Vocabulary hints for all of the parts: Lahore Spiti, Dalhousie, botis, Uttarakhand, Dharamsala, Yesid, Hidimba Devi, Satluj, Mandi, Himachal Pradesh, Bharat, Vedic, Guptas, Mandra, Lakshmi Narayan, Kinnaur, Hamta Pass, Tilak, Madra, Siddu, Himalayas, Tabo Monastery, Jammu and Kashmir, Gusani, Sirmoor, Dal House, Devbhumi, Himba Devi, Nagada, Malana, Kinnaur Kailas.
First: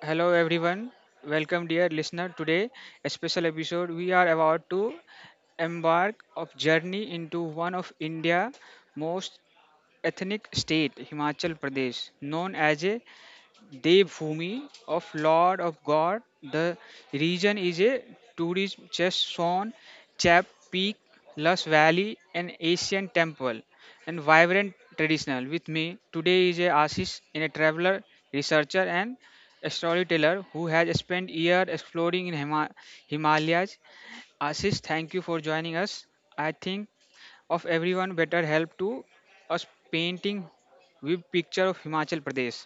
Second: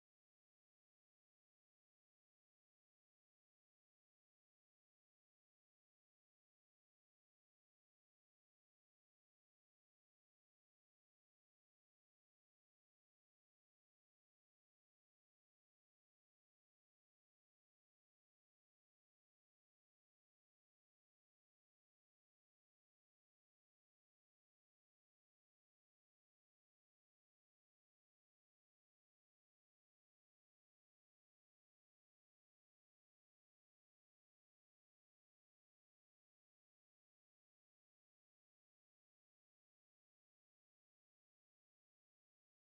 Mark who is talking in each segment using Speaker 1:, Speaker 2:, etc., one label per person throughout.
Speaker 1: Hello everyone, welcome dear listener. Today, a special episode. We are about to embark of journey into one of India most ethnic state, Himachal Pradesh, known as a Devbhumi of Lord of God. The region is a tourist destination. Chap Peak, Lus Valley, an Asian temple, and vibrant traditional. With me today is a Ashish, in a traveler, researcher, and a storyteller who has spent years exploring in Himalayas. Ashish, thank you for joining us. I think of everyone better help to us painting with picture of Himachal Pradesh.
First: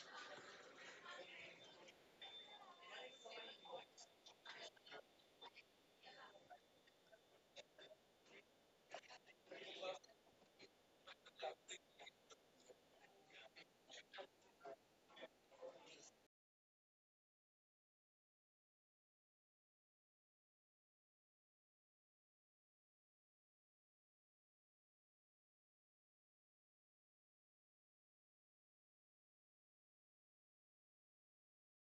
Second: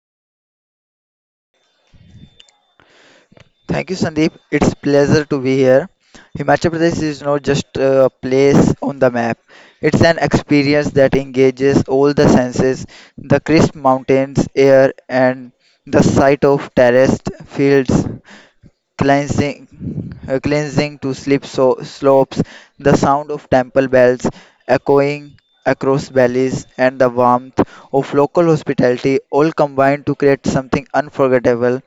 Speaker 2: Thank you, Sandeep. It's pleasure to be here. Himachal Pradesh is not just a place on the map. It's an experience that engages all the senses, the crisp mountains air and the sight of terraced fields, cleansing, cleansing to sleep so, slopes, the sound of temple bells echoing across valleys, and the warmth of local hospitality all combined to create something unforgettable.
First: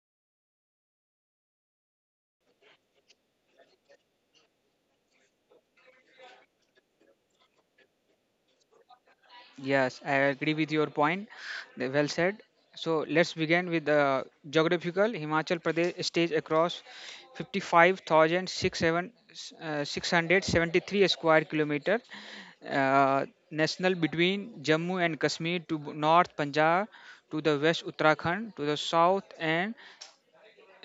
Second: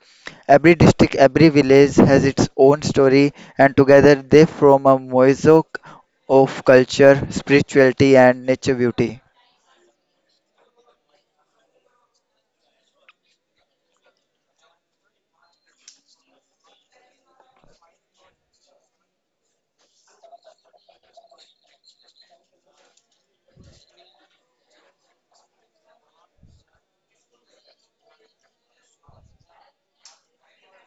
Speaker 2: Every district, every village has its own story, and together they form a mosaic of culture, spirituality, and nature beauty.
Speaker 1: Yes, I agree with your point. Well said. So let's begin with the geographical Himachal Pradesh stage across 55,673 square kilometer uh, national between Jammu and Kashmir to north Punjab to the west Uttarakhand to the south and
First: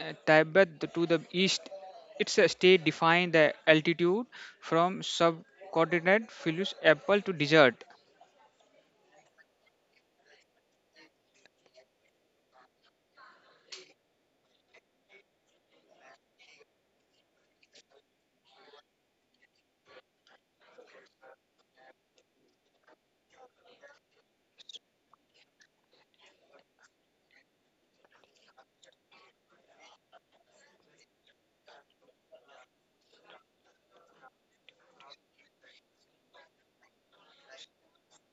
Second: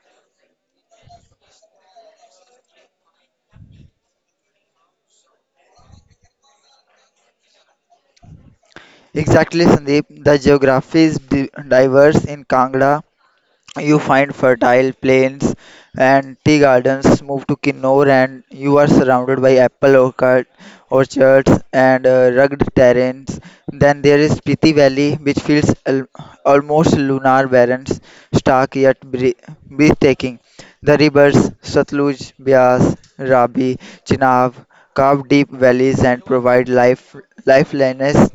Speaker 1: Tibet to the east. It's a state defined the altitude from subcontinent Philus apple to desert.
Speaker 2: Exactly, Sandeep. The geography is diverse in Kangra, you find fertile plains and tea gardens, move to Kinnaur and you are surrounded by orchards and rugged terrains. Then there is Spiti Valley which feels almost lunar barren, stark yet breathtaking. The rivers Satluj, Bias, Rabi, Chenab carve deep valleys and provide lifelines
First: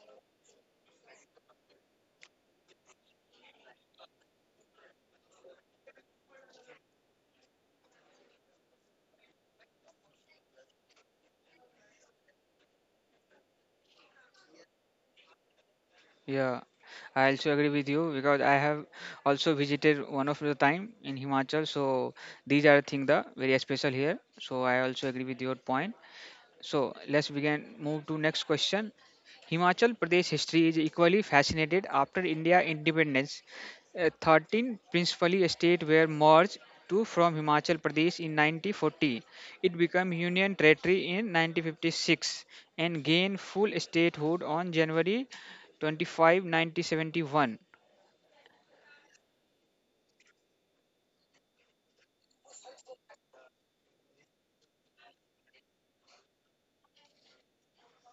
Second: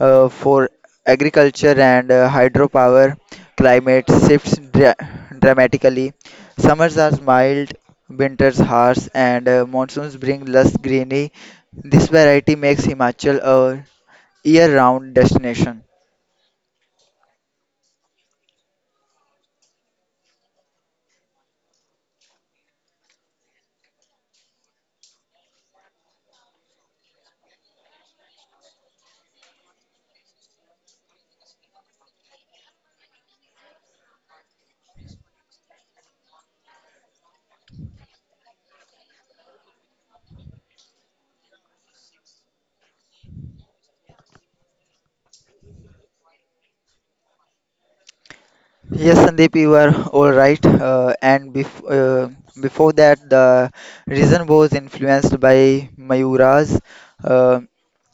Speaker 2: for agriculture and hydropower. Climate shifts dramatically. Summers are mild, winters harsh, and monsoons bring less greenery. This variety makes Himachal a year-round destination.
Speaker 1: Yeah, I also agree with you because I have also visited one of the time in Himachal. So these are thing the very special here. So I also agree with your point. So let's begin. Move to next question. Himachal Pradesh history is equally fascinated after India independence. 13 principally states were merged to from Himachal Pradesh in 1940. It became Union Territory in 1956 and gained full statehood on January 25, 1971.
Speaker 2: Yes, Sandeep, you are all right. And before that, the reason was influenced by Mayuras, uh,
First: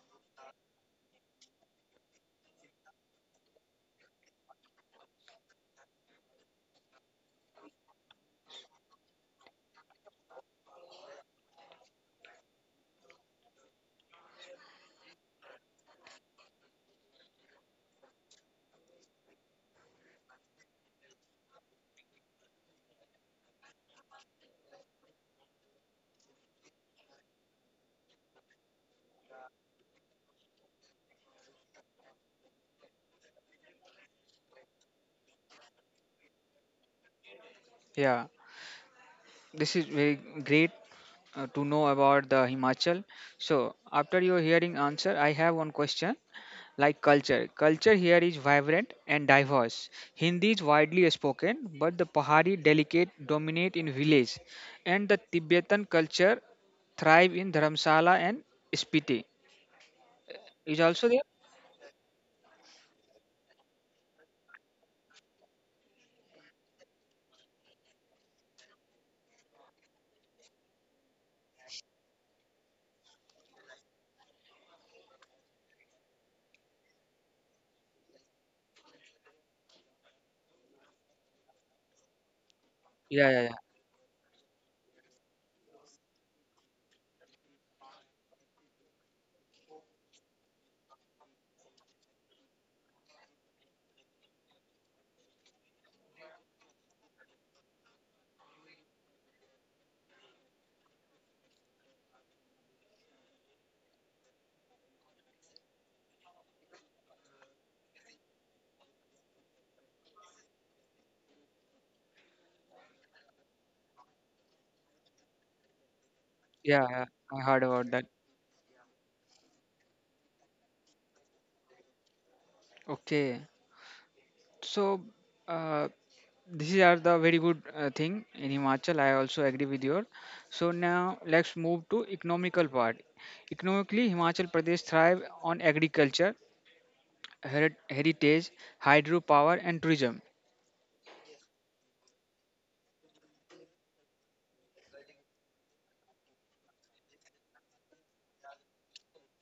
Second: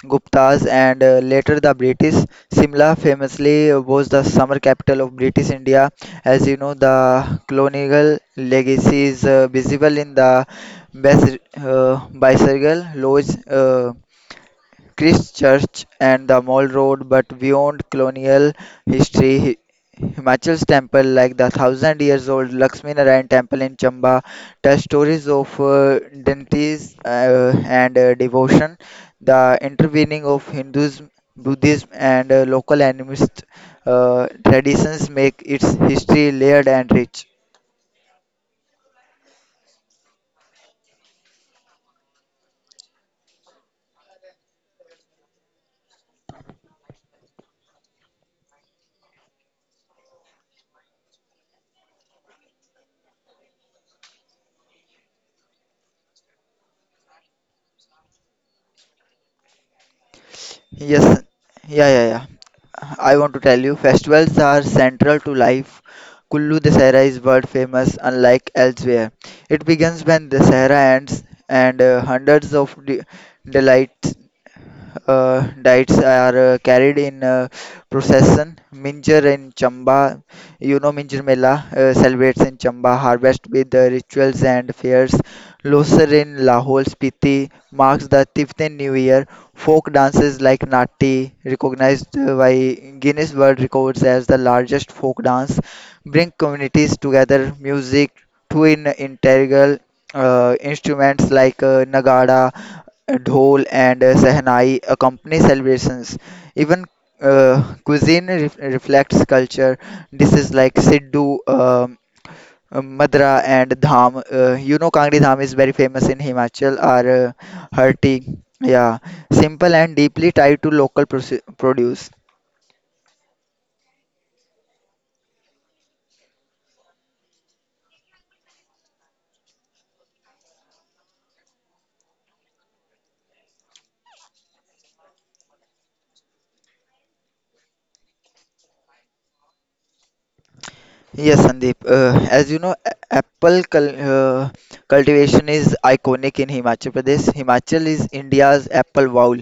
Speaker 2: Guptas, and later the British. Simla famously was the summer capital of British India. As you know, the colonial legacy is visible in the bicycle lodge. Christchurch and the Mall Road, but beyond colonial history, Himachal's temple, like the thousand years old Lakshmi Narayan temple in Chamba, tell stories of deities and devotion, the intervening of Hinduism, Buddhism, and local animist traditions make its history layered and rich.
Speaker 1: Yeah, this is very great to know about the Himachal. So after your hearing answer, I have one question like culture. Culture here is vibrant and diverse. Hindi is widely spoken, but the Pahari delicate dominate in village, and the Tibetan culture thrive in Dharamsala and Spiti. Is also
Speaker 2: Yes,
Speaker 1: there?
Speaker 2: yeah, yeah, yeah. I want to tell you, festivals are central to life. Kullu Dussehra is world famous, unlike elsewhere. It begins when the Sahara ends, and hundreds of delights, diets are carried in procession. Minjar in Chamba, you know, Minjar Mela celebrates in Chamba,
Speaker 1: Yeah, yeah,
Speaker 2: harvest
Speaker 1: yeah.
Speaker 2: with the rituals and fairs. Losar in Lahore Spiti marks the Tiftin New Year. Folk dances like Natti, recognized by Guinness World Records as the largest folk dance, bring communities together. Music, twin integral instruments like Nagada, Dhol, and Sehnai accompany celebrations. Even cuisine reflects culture. Dishes like Siddu, Madra and Dham. You know, Kangri Dham is very famous in Himachal
Speaker 1: Yeah,
Speaker 2: or
Speaker 1: yeah, I heard about
Speaker 2: her
Speaker 1: that.
Speaker 2: tea. Yeah, simple and deeply tied to local produce.
Speaker 1: Okay. So, uh, these are the very good thing in Himachal. I also agree with your. So now let's move to economical part. Economically, Himachal Pradesh thrive on agriculture, heritage, hydropower, and tourism.
Speaker 2: Yes, Sandeep. As you know, apple cultivation is iconic in Himachal Pradesh. Himachal is India's apple bowl,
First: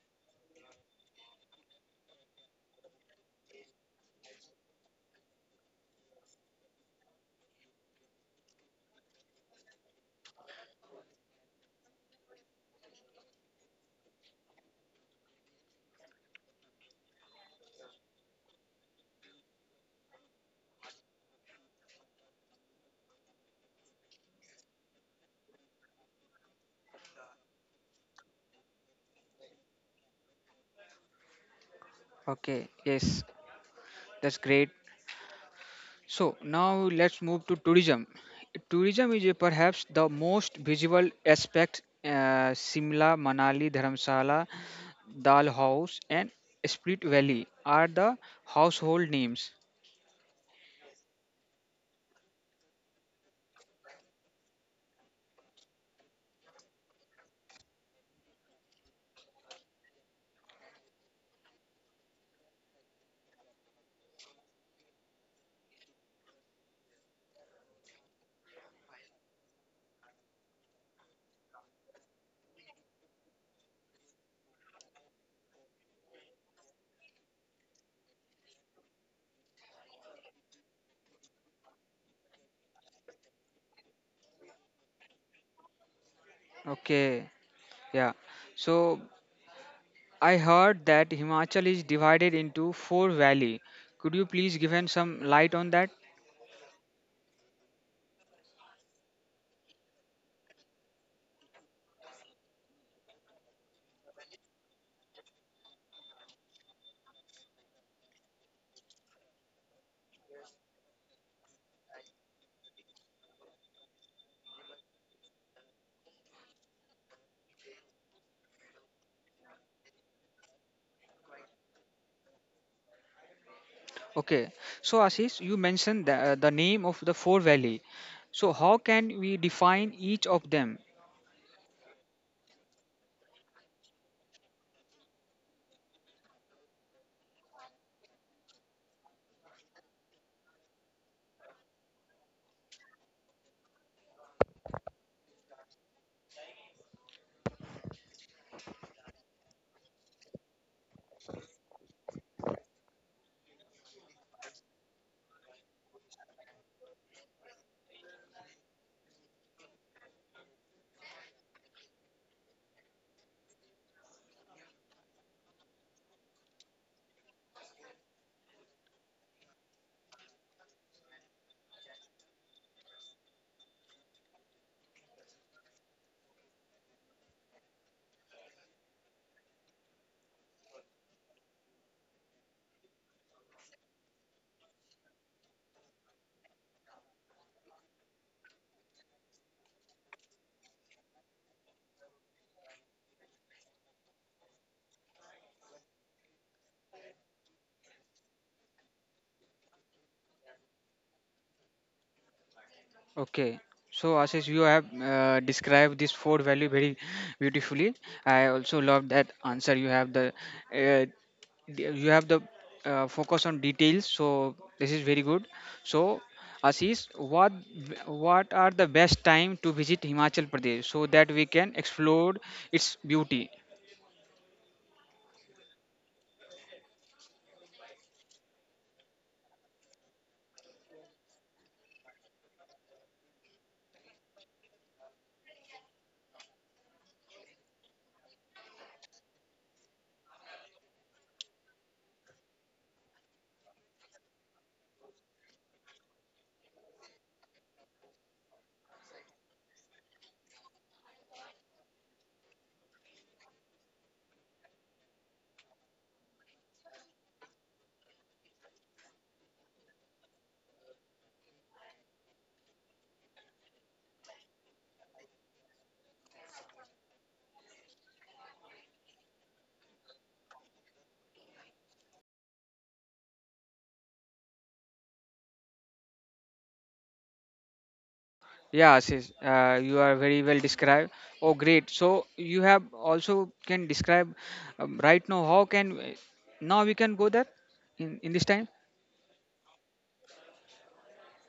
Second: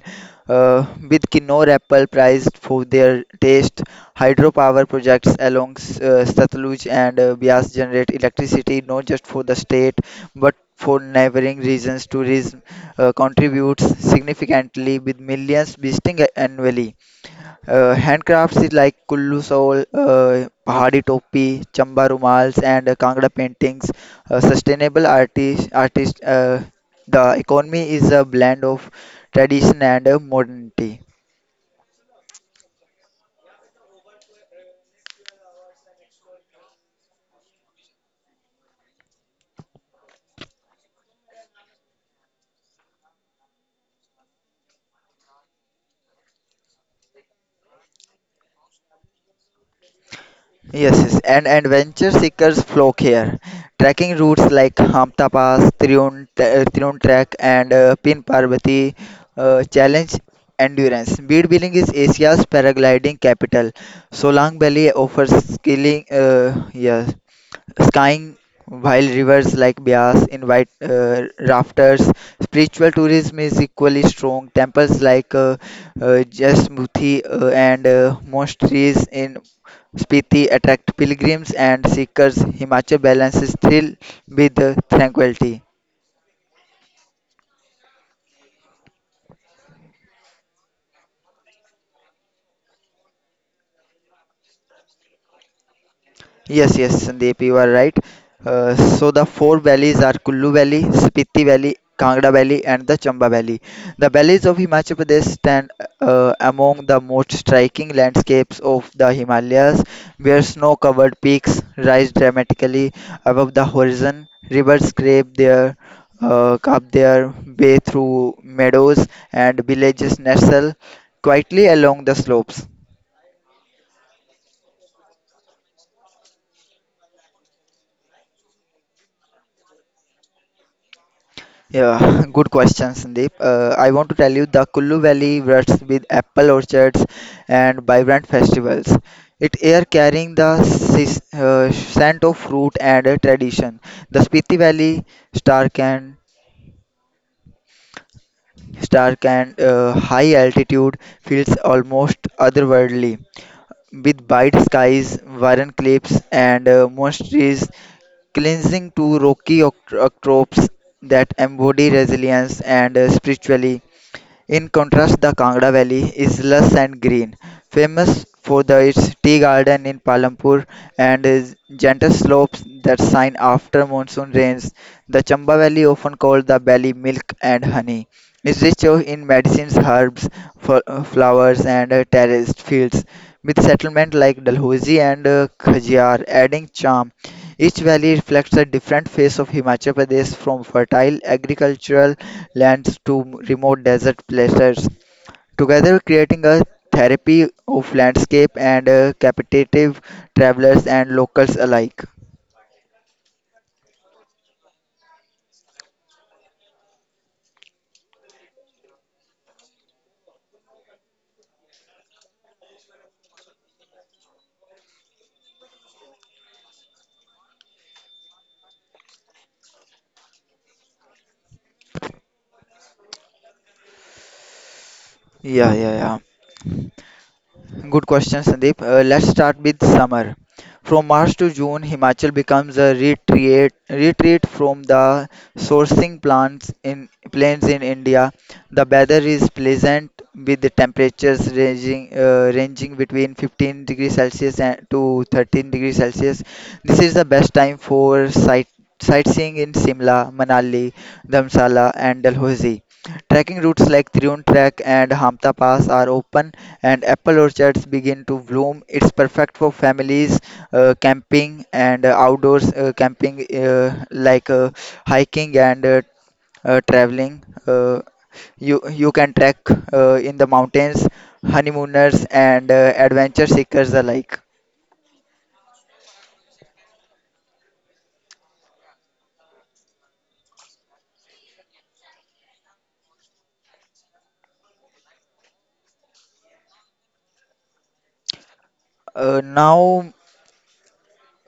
Speaker 2: with Kinnaur apple prized for their taste. Hydropower projects along Satluj and Bias generate electricity not just for the state but for neighboring regions. Tourism contributes significantly with millions visiting annually. Handcrafts is like kullu soul, pahadi topi, chamba rumals, and kangra paintings. Sustainable artist, artist. The economy is a blend of tradition and modernity.
Speaker 1: Okay, yes, that's great. So now let's move to tourism. Tourism is perhaps the most visible aspect. Simla, Manali, Dharamsala, Dal House, and Split Valley are the household names.
Speaker 2: Yes, yes, and venture seekers flock here. Trekking routes like Hamta Pass, Triun Trek, and Pin Parvati challenge endurance. Bead Biling is Asia's paragliding capital. Solang Valley offers skiing. Yeah, skying while rivers like Bias invite rafters. Spiritual tourism is equally strong. Temples like Jasmuthi and monasteries in Spiti attract pilgrims and seekers. Himachal balances thrill with tranquility.
Speaker 1: Okay, yeah. So I heard that Himachal is divided into four valley. Could you please give us some light on that?
Speaker 2: Yes, yes, Sandeep, you are right. So the four valleys are Kullu Valley, Spiti Valley, Kangra Valley, and the Chamba Valley. The valleys of Himachal Pradesh stand among the most striking landscapes of the Himalayas, where snow-covered peaks rise dramatically above the horizon, rivers scrape their up their way through meadows, and villages nestle quietly along the slopes.
Speaker 1: Okay. So Ashish, you mentioned the name of the four valley. So how can we define each of them?
Speaker 2: Yeah, good question, Sandeep. I want to tell you the Kullu Valley ruts with apple orchards and vibrant festivals. It air carrying the scent of fruit and tradition. The Spiti Valley, stark and stark and high altitude, feels almost otherworldly, with bright skies, barren cliffs, and monasteries cleansing to rocky octopes that embody resilience and spirituality. In contrast, the Kangra Valley is lush and green, famous for its tea garden in Palampur and its gentle slopes that shine after monsoon rains. The Chamba Valley, often called the Valley Milk and Honey, is rich in medicines, herbs, flowers, and terraced fields, with settlements like Dalhousie and Khajjar adding charm. Each valley reflects a different face of Himachal Pradesh from fertile agricultural lands to remote desert places, together creating a therapy of landscape and captivative travelers and locals alike.
Speaker 1: Okay, so Ashish, you have described this four value very beautifully. I also love that answer. You have the uh, you have the focus on details. So this is very good. So Ashish, what are the best time to visit Himachal Pradesh so that we can explore its beauty?
Speaker 2: Yeah, yeah, Good question, Sandeep. Let's start with summer. From March to June, Himachal becomes a retreat from the sourcing plants in plains in India. The weather is pleasant with the temperatures ranging between 15 degrees Celsius and to 13 degrees Celsius. This is the best time for sightseeing in Simla, Manali, Dharamsala, and Dalhousie. Trekking routes like Triun Trek and Hamta Pass are open and apple orchards begin to bloom. It's perfect for families, camping, and outdoors camping like hiking and traveling. You can trek in the mountains, honeymooners and adventure seekers alike.
Speaker 1: Yeah, Ashish, you are very well described. Oh, great. So you have also can describe right now how can now we can go there in this time.
Speaker 2: Uh, now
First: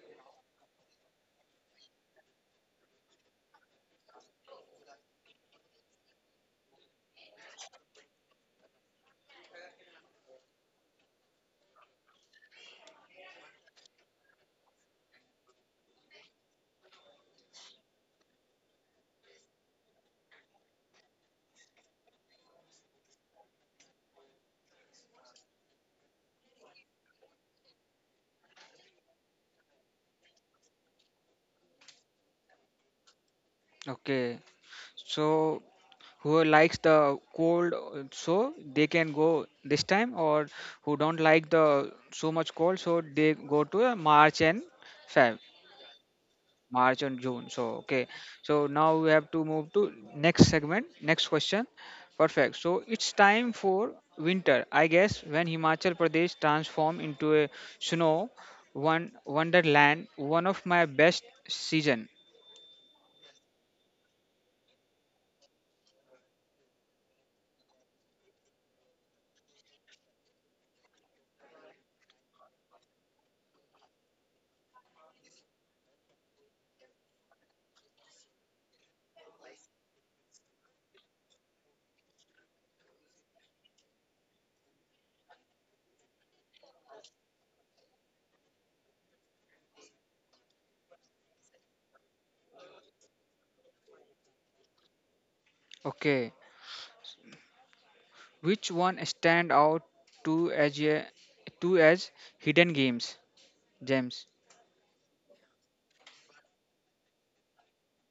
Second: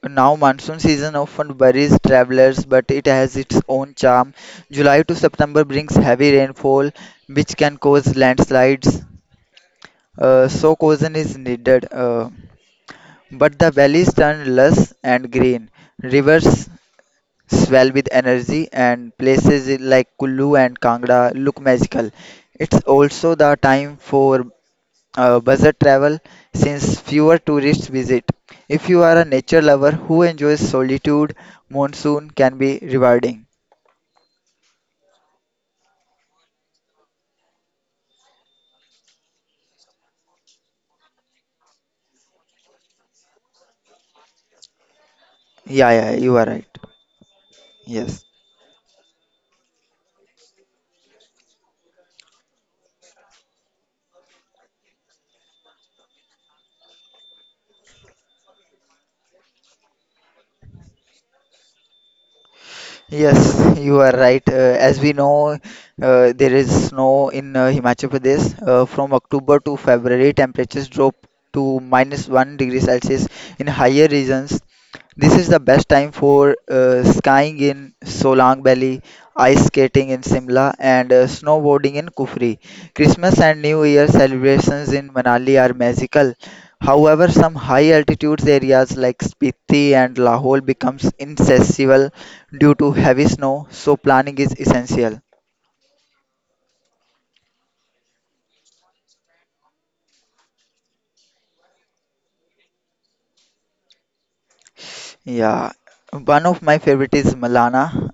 Speaker 2: now monsoon season often worries travelers, but it has its own charm. July to September brings heavy rainfall, which can cause landslides, so caution is needed. But the valleys turn lush and green. Rivers swell with energy, and places like Kullu and Kangra look magical. It's also the time for budget travel since fewer tourists visit. If you are a nature lover who enjoys solitude, monsoon can be rewarding.
Speaker 1: Okay. So who likes the cold so they can go this time or who don't like the so much cold so they go to March and Feb.
Speaker 2: Yeah, yeah, you are right.
Speaker 1: March and June. So okay.
Speaker 2: Yes.
Speaker 1: So now we have to move to next segment, next question. Perfect. So it's time for winter, I guess, when Himachal Pradesh transform into a snow one wonderland, one of my best season.
Speaker 2: Yes, you are right. As we know, there is snow in Himachal Pradesh. From October to February, temperatures drop to minus one degree Celsius in higher regions. This is the best time for skiing in Solang Valley, ice skating in Simla, and snowboarding in Kufri. Christmas and New Year celebrations in Manali are magical. However, some high altitude areas like Spiti and Lahore becomes inaccessible due to heavy snow, so planning is essential.
Speaker 1: Okay. Which one stand out to as a to as hidden games, James?
Speaker 2: Yeah, one of my favorite is Malana,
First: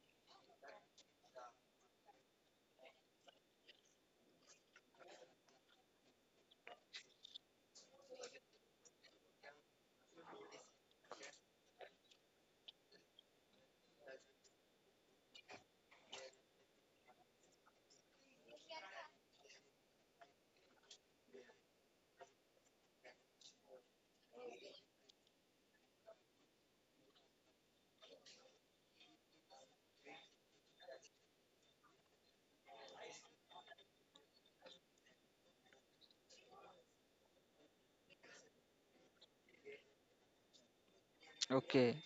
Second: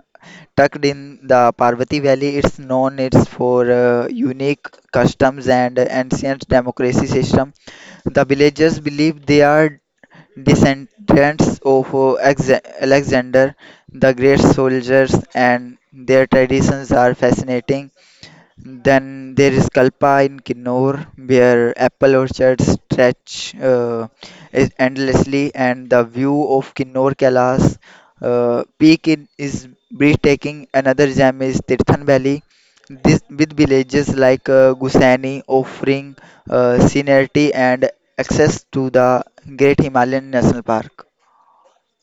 Speaker 2: tucked in the Parvati Valley. It's known it's for unique customs and ancient democracy system. The villagers believe they are descendants of Alexander the Great soldiers, and their traditions are fascinating. Then there is Kalpa in Kinnaur, where apple orchards stretch is endlessly, and the view of Kinnaur Kailas peak is breathtaking. Another gem is Tirthan Valley, with villages like Gusani offering scenery and access to the Great Himalayan National Park.
Speaker 1: Okay.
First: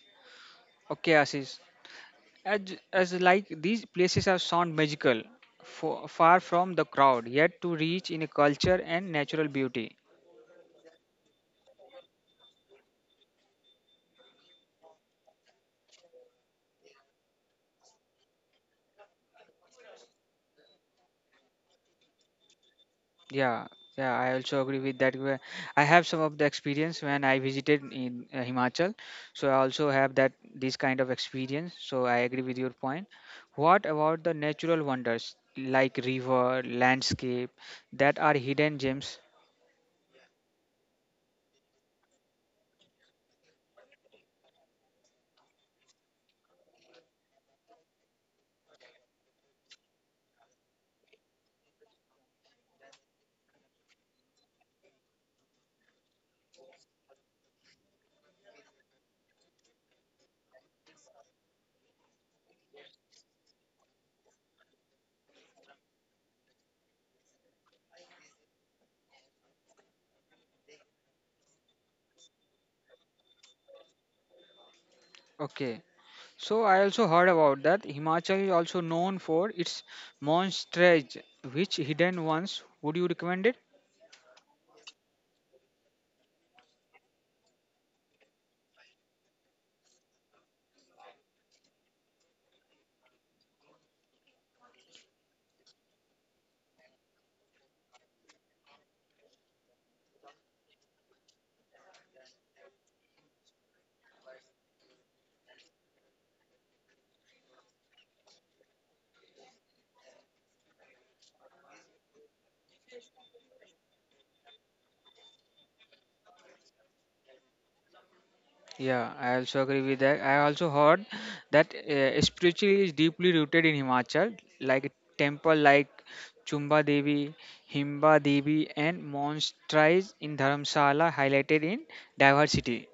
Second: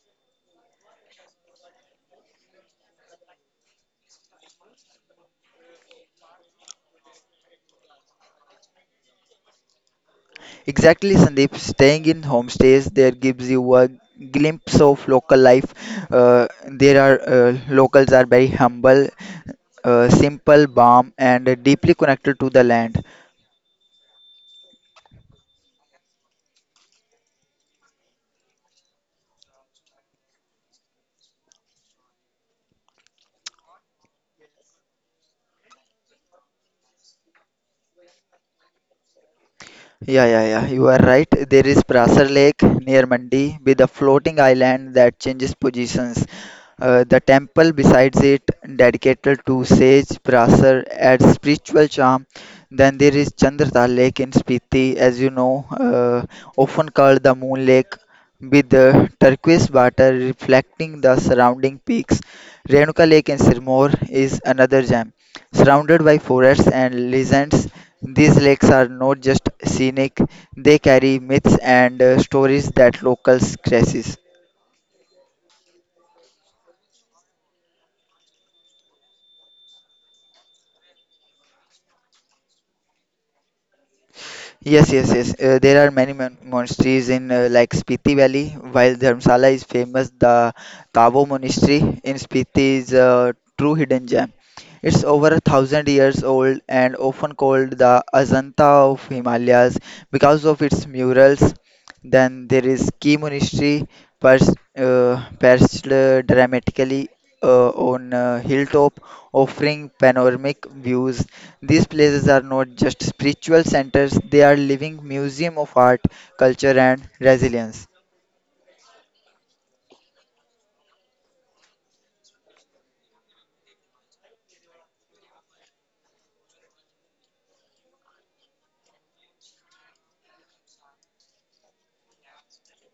Speaker 1: Okay, Ashish. As, as like these places are sound magical, far from the crowd, yet to reach in a culture and natural beauty.
Speaker 2: Exactly, Sandeep. Staying in homestays there gives you a glimpse of local life. Uh, there are Locals are very humble, simple, calm, and deeply connected to the land.
Speaker 1: Yeah, yeah, I also agree with that. I have some of the experience when I visited in Himachal, so I also have that this kind of experience. So I agree with your point. What about the natural wonders like river, landscape that are hidden gems?
Speaker 2: Yeah, yeah, yeah. You are right. There is Prasar Lake near Mandi with a floating island that changes positions. The temple besides it, dedicated to sage Prasar, adds spiritual charm. Then there is Chandrata Lake in Spiti, as you know, often called the Moon Lake, with the turquoise water reflecting the surrounding peaks. Renuka Lake in Sirmoor is another gem. Surrounded by forests and legends, these lakes are not just scenic, they carry myths and stories that locals cherish.
Speaker 1: Okay, so I also heard about that. Himachal is also known for its monasteries. Which hidden ones would you recommend it?
Speaker 2: Yes, yes, yes. There are many monasteries in like Spiti Valley. While Dharamsala is famous, the Tabo Monastery in Spiti is a true hidden gem. It's over a thousand years old and often called the Ajanta of Himalayas because of its murals. Then there is Key Monastery, perched dramatically on a hilltop, offering panoramic views. These places are not just spiritual centers, they are living museum of art, culture and resilience.
Speaker 1: Yeah, I also agree with that. I also heard that spirituality is deeply rooted in Himachal, like temple like Chumba Devi, Himba Devi, and monasteries in Dharamsala highlighted in diversity.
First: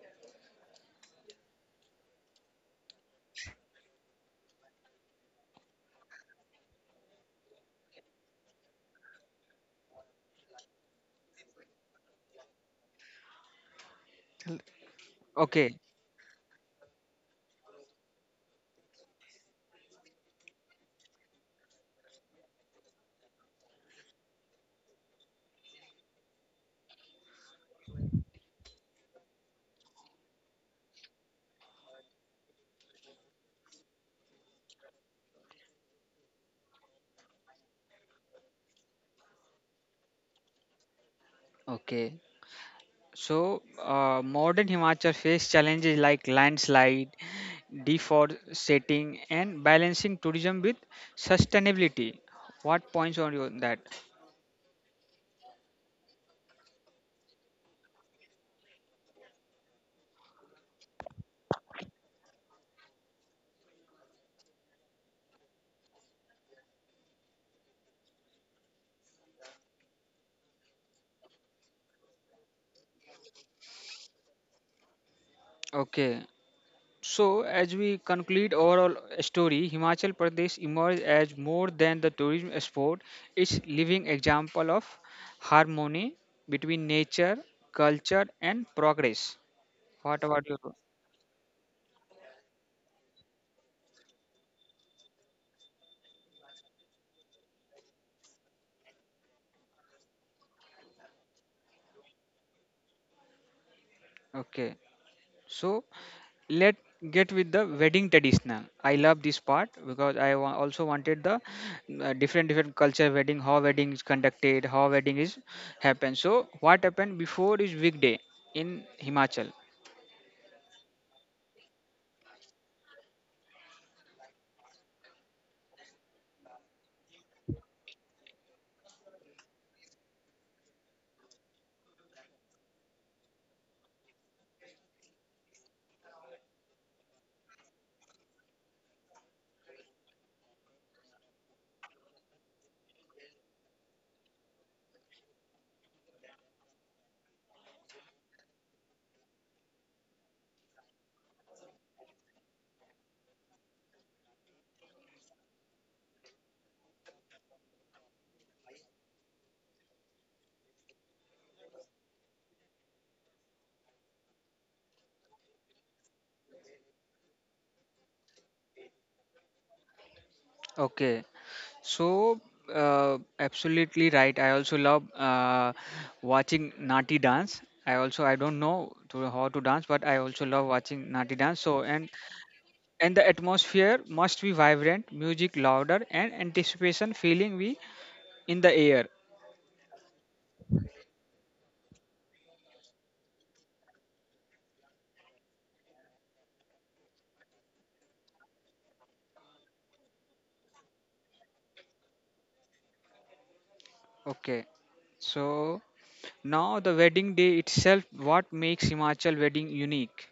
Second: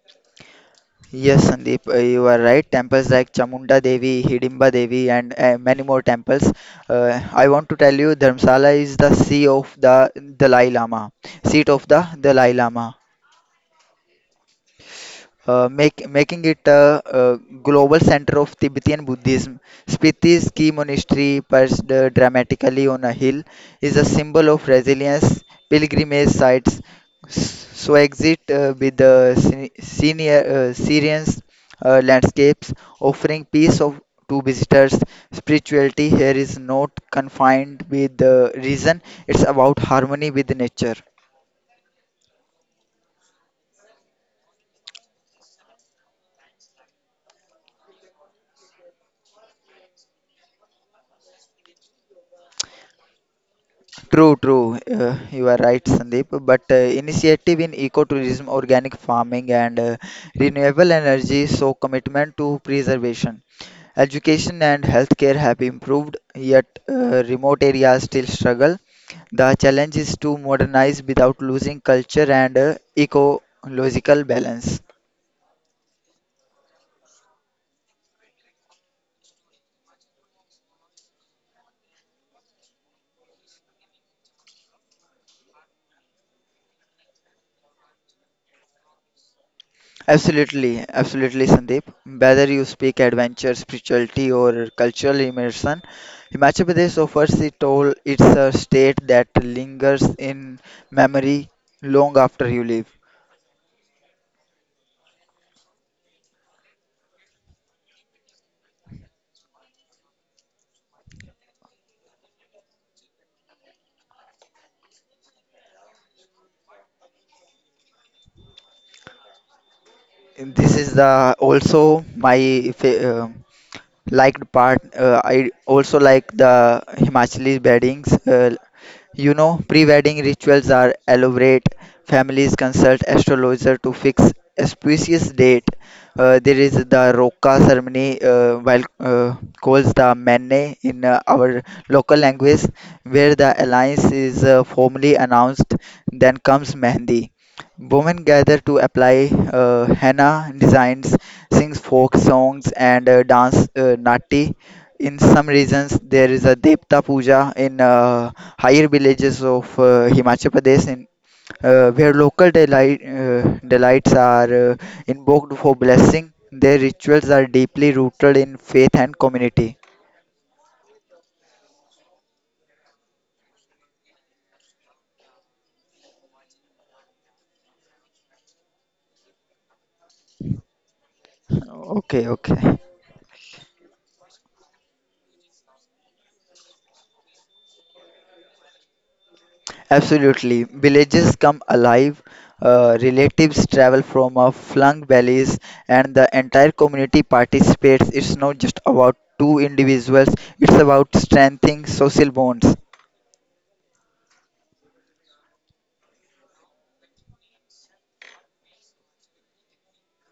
Speaker 2: Yes, Sandeep, you are right. Temples like Chamunda Devi, Hidimba Devi and many more temples. I want to tell you Dharamsala is the Dalai Lama, seat of the Dalai Lama.
Speaker 1: Okay,
Speaker 2: Making it a global center of Tibetan Buddhism. Spiti's key monastery, perched dramatically on a hill, is a symbol of resilience. Pilgrimage sites so exit with senior Syrians landscapes, offering peace of to visitors. Spirituality here is not confined with the reason; it's about harmony with nature.
Speaker 1: okay. So modern Himachal face challenges like landslide Default setting and balancing tourism with sustainability. What points on you on that?
Speaker 2: True, true. You are right, Sandeep. But initiative in ecotourism, organic farming, and renewable energy show commitment to preservation. Education and healthcare have improved, yet remote areas still struggle. The challenge is to modernize without losing culture and ecological balance.
Speaker 1: Okay. So, as we conclude overall story, Himachal Pradesh emerged as more than the tourism export. It's living example of harmony between nature, culture, and progress. What about you?
Speaker 2: Absolutely, absolutely, Sandeep. Whether you speak adventure, spirituality, or cultural immersion, Himachal Pradesh offers it all. It's a state that lingers in memory long after you leave.
Speaker 1: Okay. So, let get with the wedding traditional. I love this part because also wanted the different different culture wedding, how wedding is conducted, how wedding is happen. So what happened before is weekday in Himachal?
Speaker 2: This is the also my liked part. I also like the Himachali weddings. Pre-wedding rituals are elaborate. Families consult astrologer to fix auspicious date. There is the Roka ceremony, while calls the Mene in our local language, where the alliance is formally announced. Then comes Mehndi. Women gather to apply henna designs, sing folk songs, and dance natti. In some regions, there is a Devta Puja in higher villages of Himachal Pradesh, where local delights are invoked for blessing. Their rituals are deeply rooted in faith and community.
Speaker 1: Okay, so absolutely right. I also love watching nati dance. I also I don't know to, how to dance, but I also love watching nati dance. So and
Speaker 2: Okay, okay.
Speaker 1: and the atmosphere must be vibrant music louder and anticipation feeling we in the air.
Speaker 2: Absolutely. Villages come alive, relatives travel from flung valleys, and the entire community participates. It's not just about two individuals, it's about strengthening social bonds.
Speaker 1: Okay. So now the wedding day itself, what makes Himachal wedding unique?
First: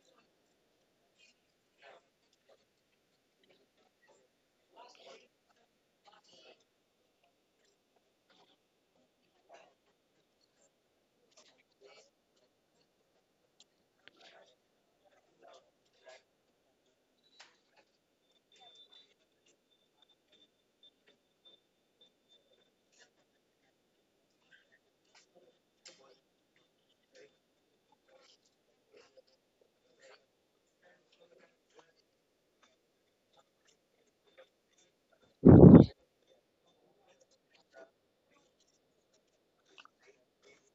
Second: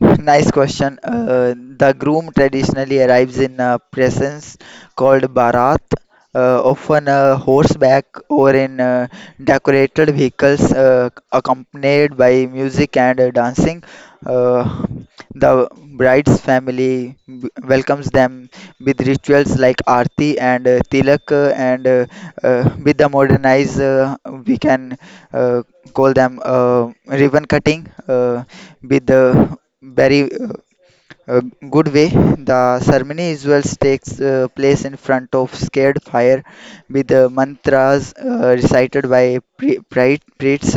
Speaker 2: Nice question. The groom traditionally arrives in a presence called Bharat, often a horseback or in decorated vehicles accompanied by music and dancing. Uh, the bride's family welcomes them with rituals like Aarti and Tilak, and with the modernized, we can uh, call them ribbon cutting. With the very uh, good way. The ceremony usually takes place in front of scared fire with the mantras recited by priests.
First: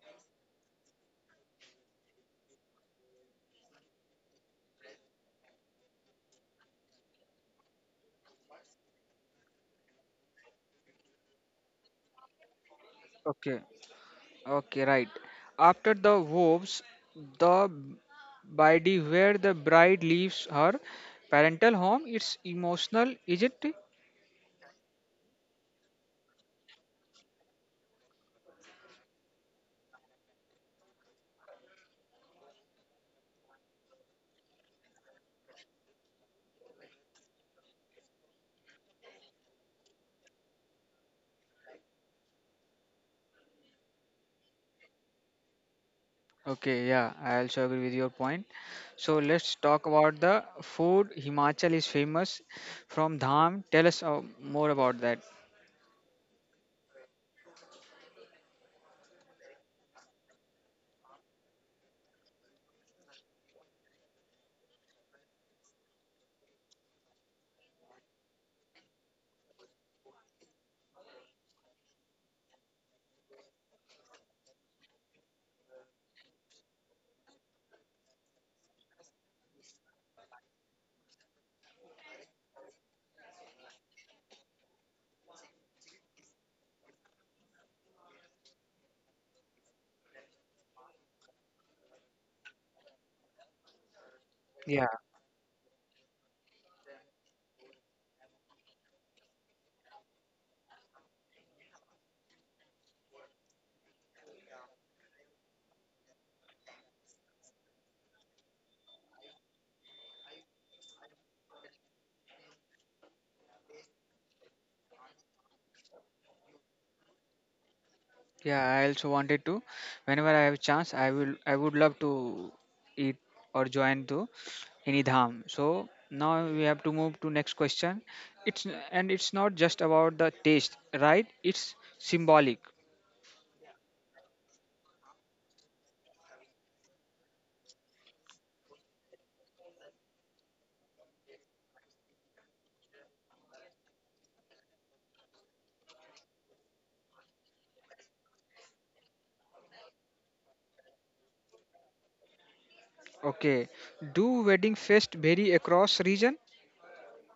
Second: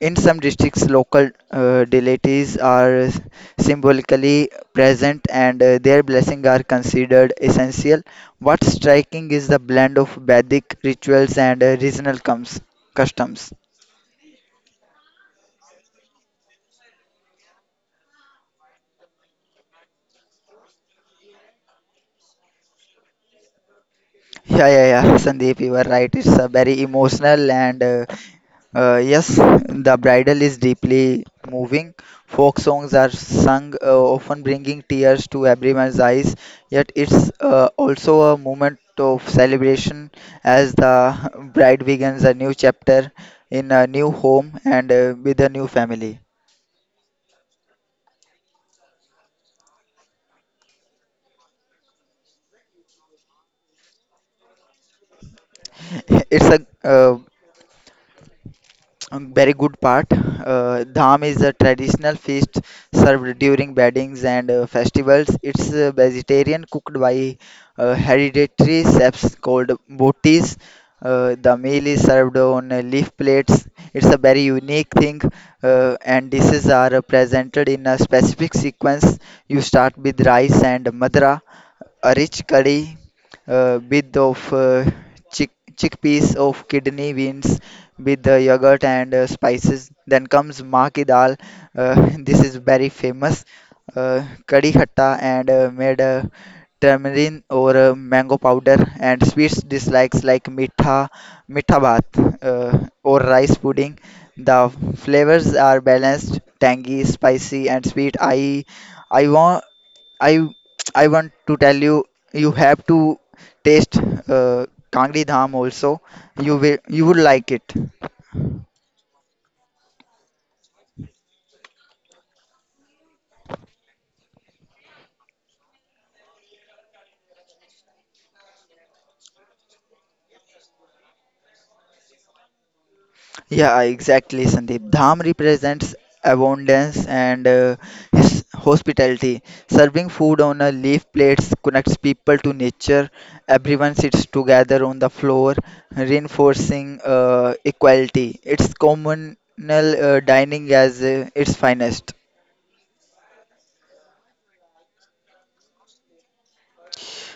Speaker 2: In some districts, local deities are symbolically present and their blessings are considered essential. What's striking is the blend of Vedic rituals and regional customs.
Speaker 1: Okay, okay, right. After the vows, the body where the bride leaves her parental home, it's emotional, is it?
Speaker 2: Yeah, yeah, yeah, Sandeep, you are right. It's very emotional and yes, the bridal is deeply moving. Folk songs are sung, often bringing tears to everyone's eyes. Yet it's also a moment of celebration as the bride begins a new chapter in a new home and with a new family.
Speaker 1: Okay, yeah, I also agree with your point. So let's talk about the food. Himachal is famous from Dham. Tell us more about that.
Speaker 2: It's a Very good part. Dham is a traditional feast served during weddings and festivals. It's vegetarian cooked by hereditary chefs called botis. The meal is served on leaf plates. It's a very unique thing, and dishes are presented in a specific sequence. You start with rice and madra, a rich curry with of chick chickpeas of kidney beans with the yogurt and spices. Then comes maki dal. This is very famous. Kadi khatta and made tamarind or mango powder and sweets dislikes like mitha bath or rice pudding. The flavors are balanced, tangy, spicy, and sweet. I want I I want to tell you you have to taste uh, Kangri Dham also. You would like it.
Speaker 1: Yeah, I also wanted to. Whenever I have chance, I will. I would love to eat or join to any dham. So now we have to move to next question. It's and it's not just about the taste, right? It's symbolic.
Speaker 2: Yeah, exactly, Sandeep. Dham represents abundance and his hospitality. Serving food on a leaf plates connects people to nature. Everyone sits together on the floor, reinforcing equality. It's communal dining as its finest.
Speaker 1: Okay. Do wedding fest vary across region?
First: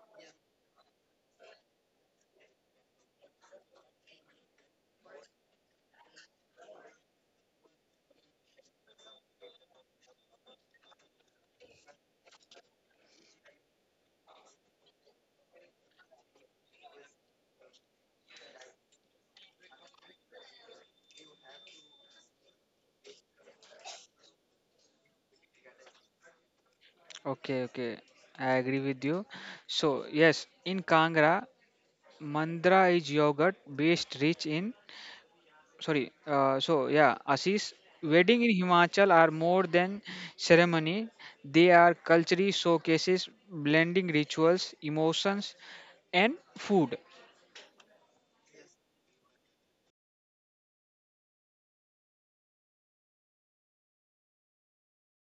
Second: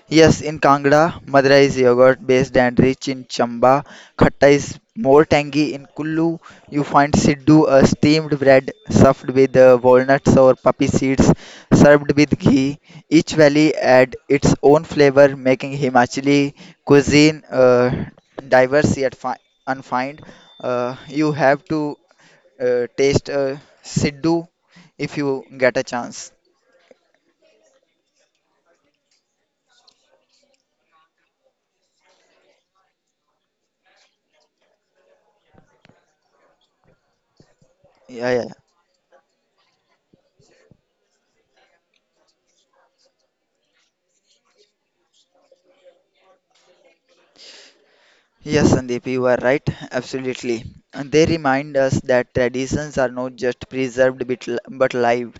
Speaker 2: Yes, in Kangra, Madura is yogurt based and rich in chamba. Khatta is more tangy. In Kullu, you find siddu, a steamed bread stuffed with walnuts or poppy seeds, served with ghee. Each valley adds its own flavor, making Himachali cuisine diverse yet unfined. You have to taste siddu if you get a chance.
Speaker 1: Okay, okay. I agree with you. So yes, in Kangra, Mandra is yogurt based rich in sorry so yeah Ashish,
Speaker 2: Yeah,
Speaker 1: wedding in
Speaker 2: yeah.
Speaker 1: Himachal are more than ceremony, they are culturally showcases blending rituals, emotions, and food.
Speaker 2: Yes, Sandeep, you are right. Absolutely. And they remind us that traditions are not just preserved but live.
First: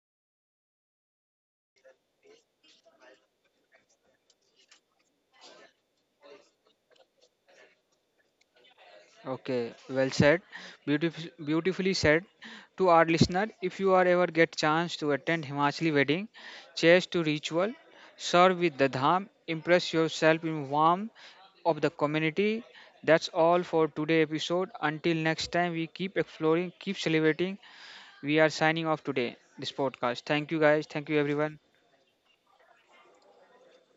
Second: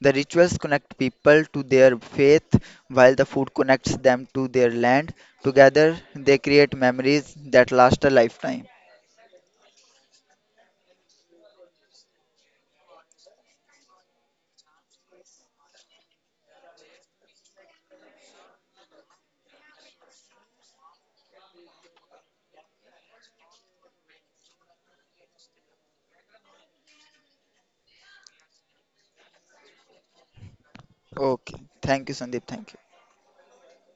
Speaker 2: The rituals connect people to their faith, while the food connects them to their land. Together, they create memories that last a lifetime.
Speaker 1: Okay, well said. Beautifully said to our listener. If you are ever get chance to attend himachali wedding, chase to ritual, serve with the dham, impress yourself in warmth of the community. That's all for today episode. Until next time, we keep exploring, keep celebrating, we are signing off today, this podcast. Thank you guys. Thank you
Speaker 2: Okay.
Speaker 1: everyone.
Speaker 2: Thank you, Sandeep. Thank you.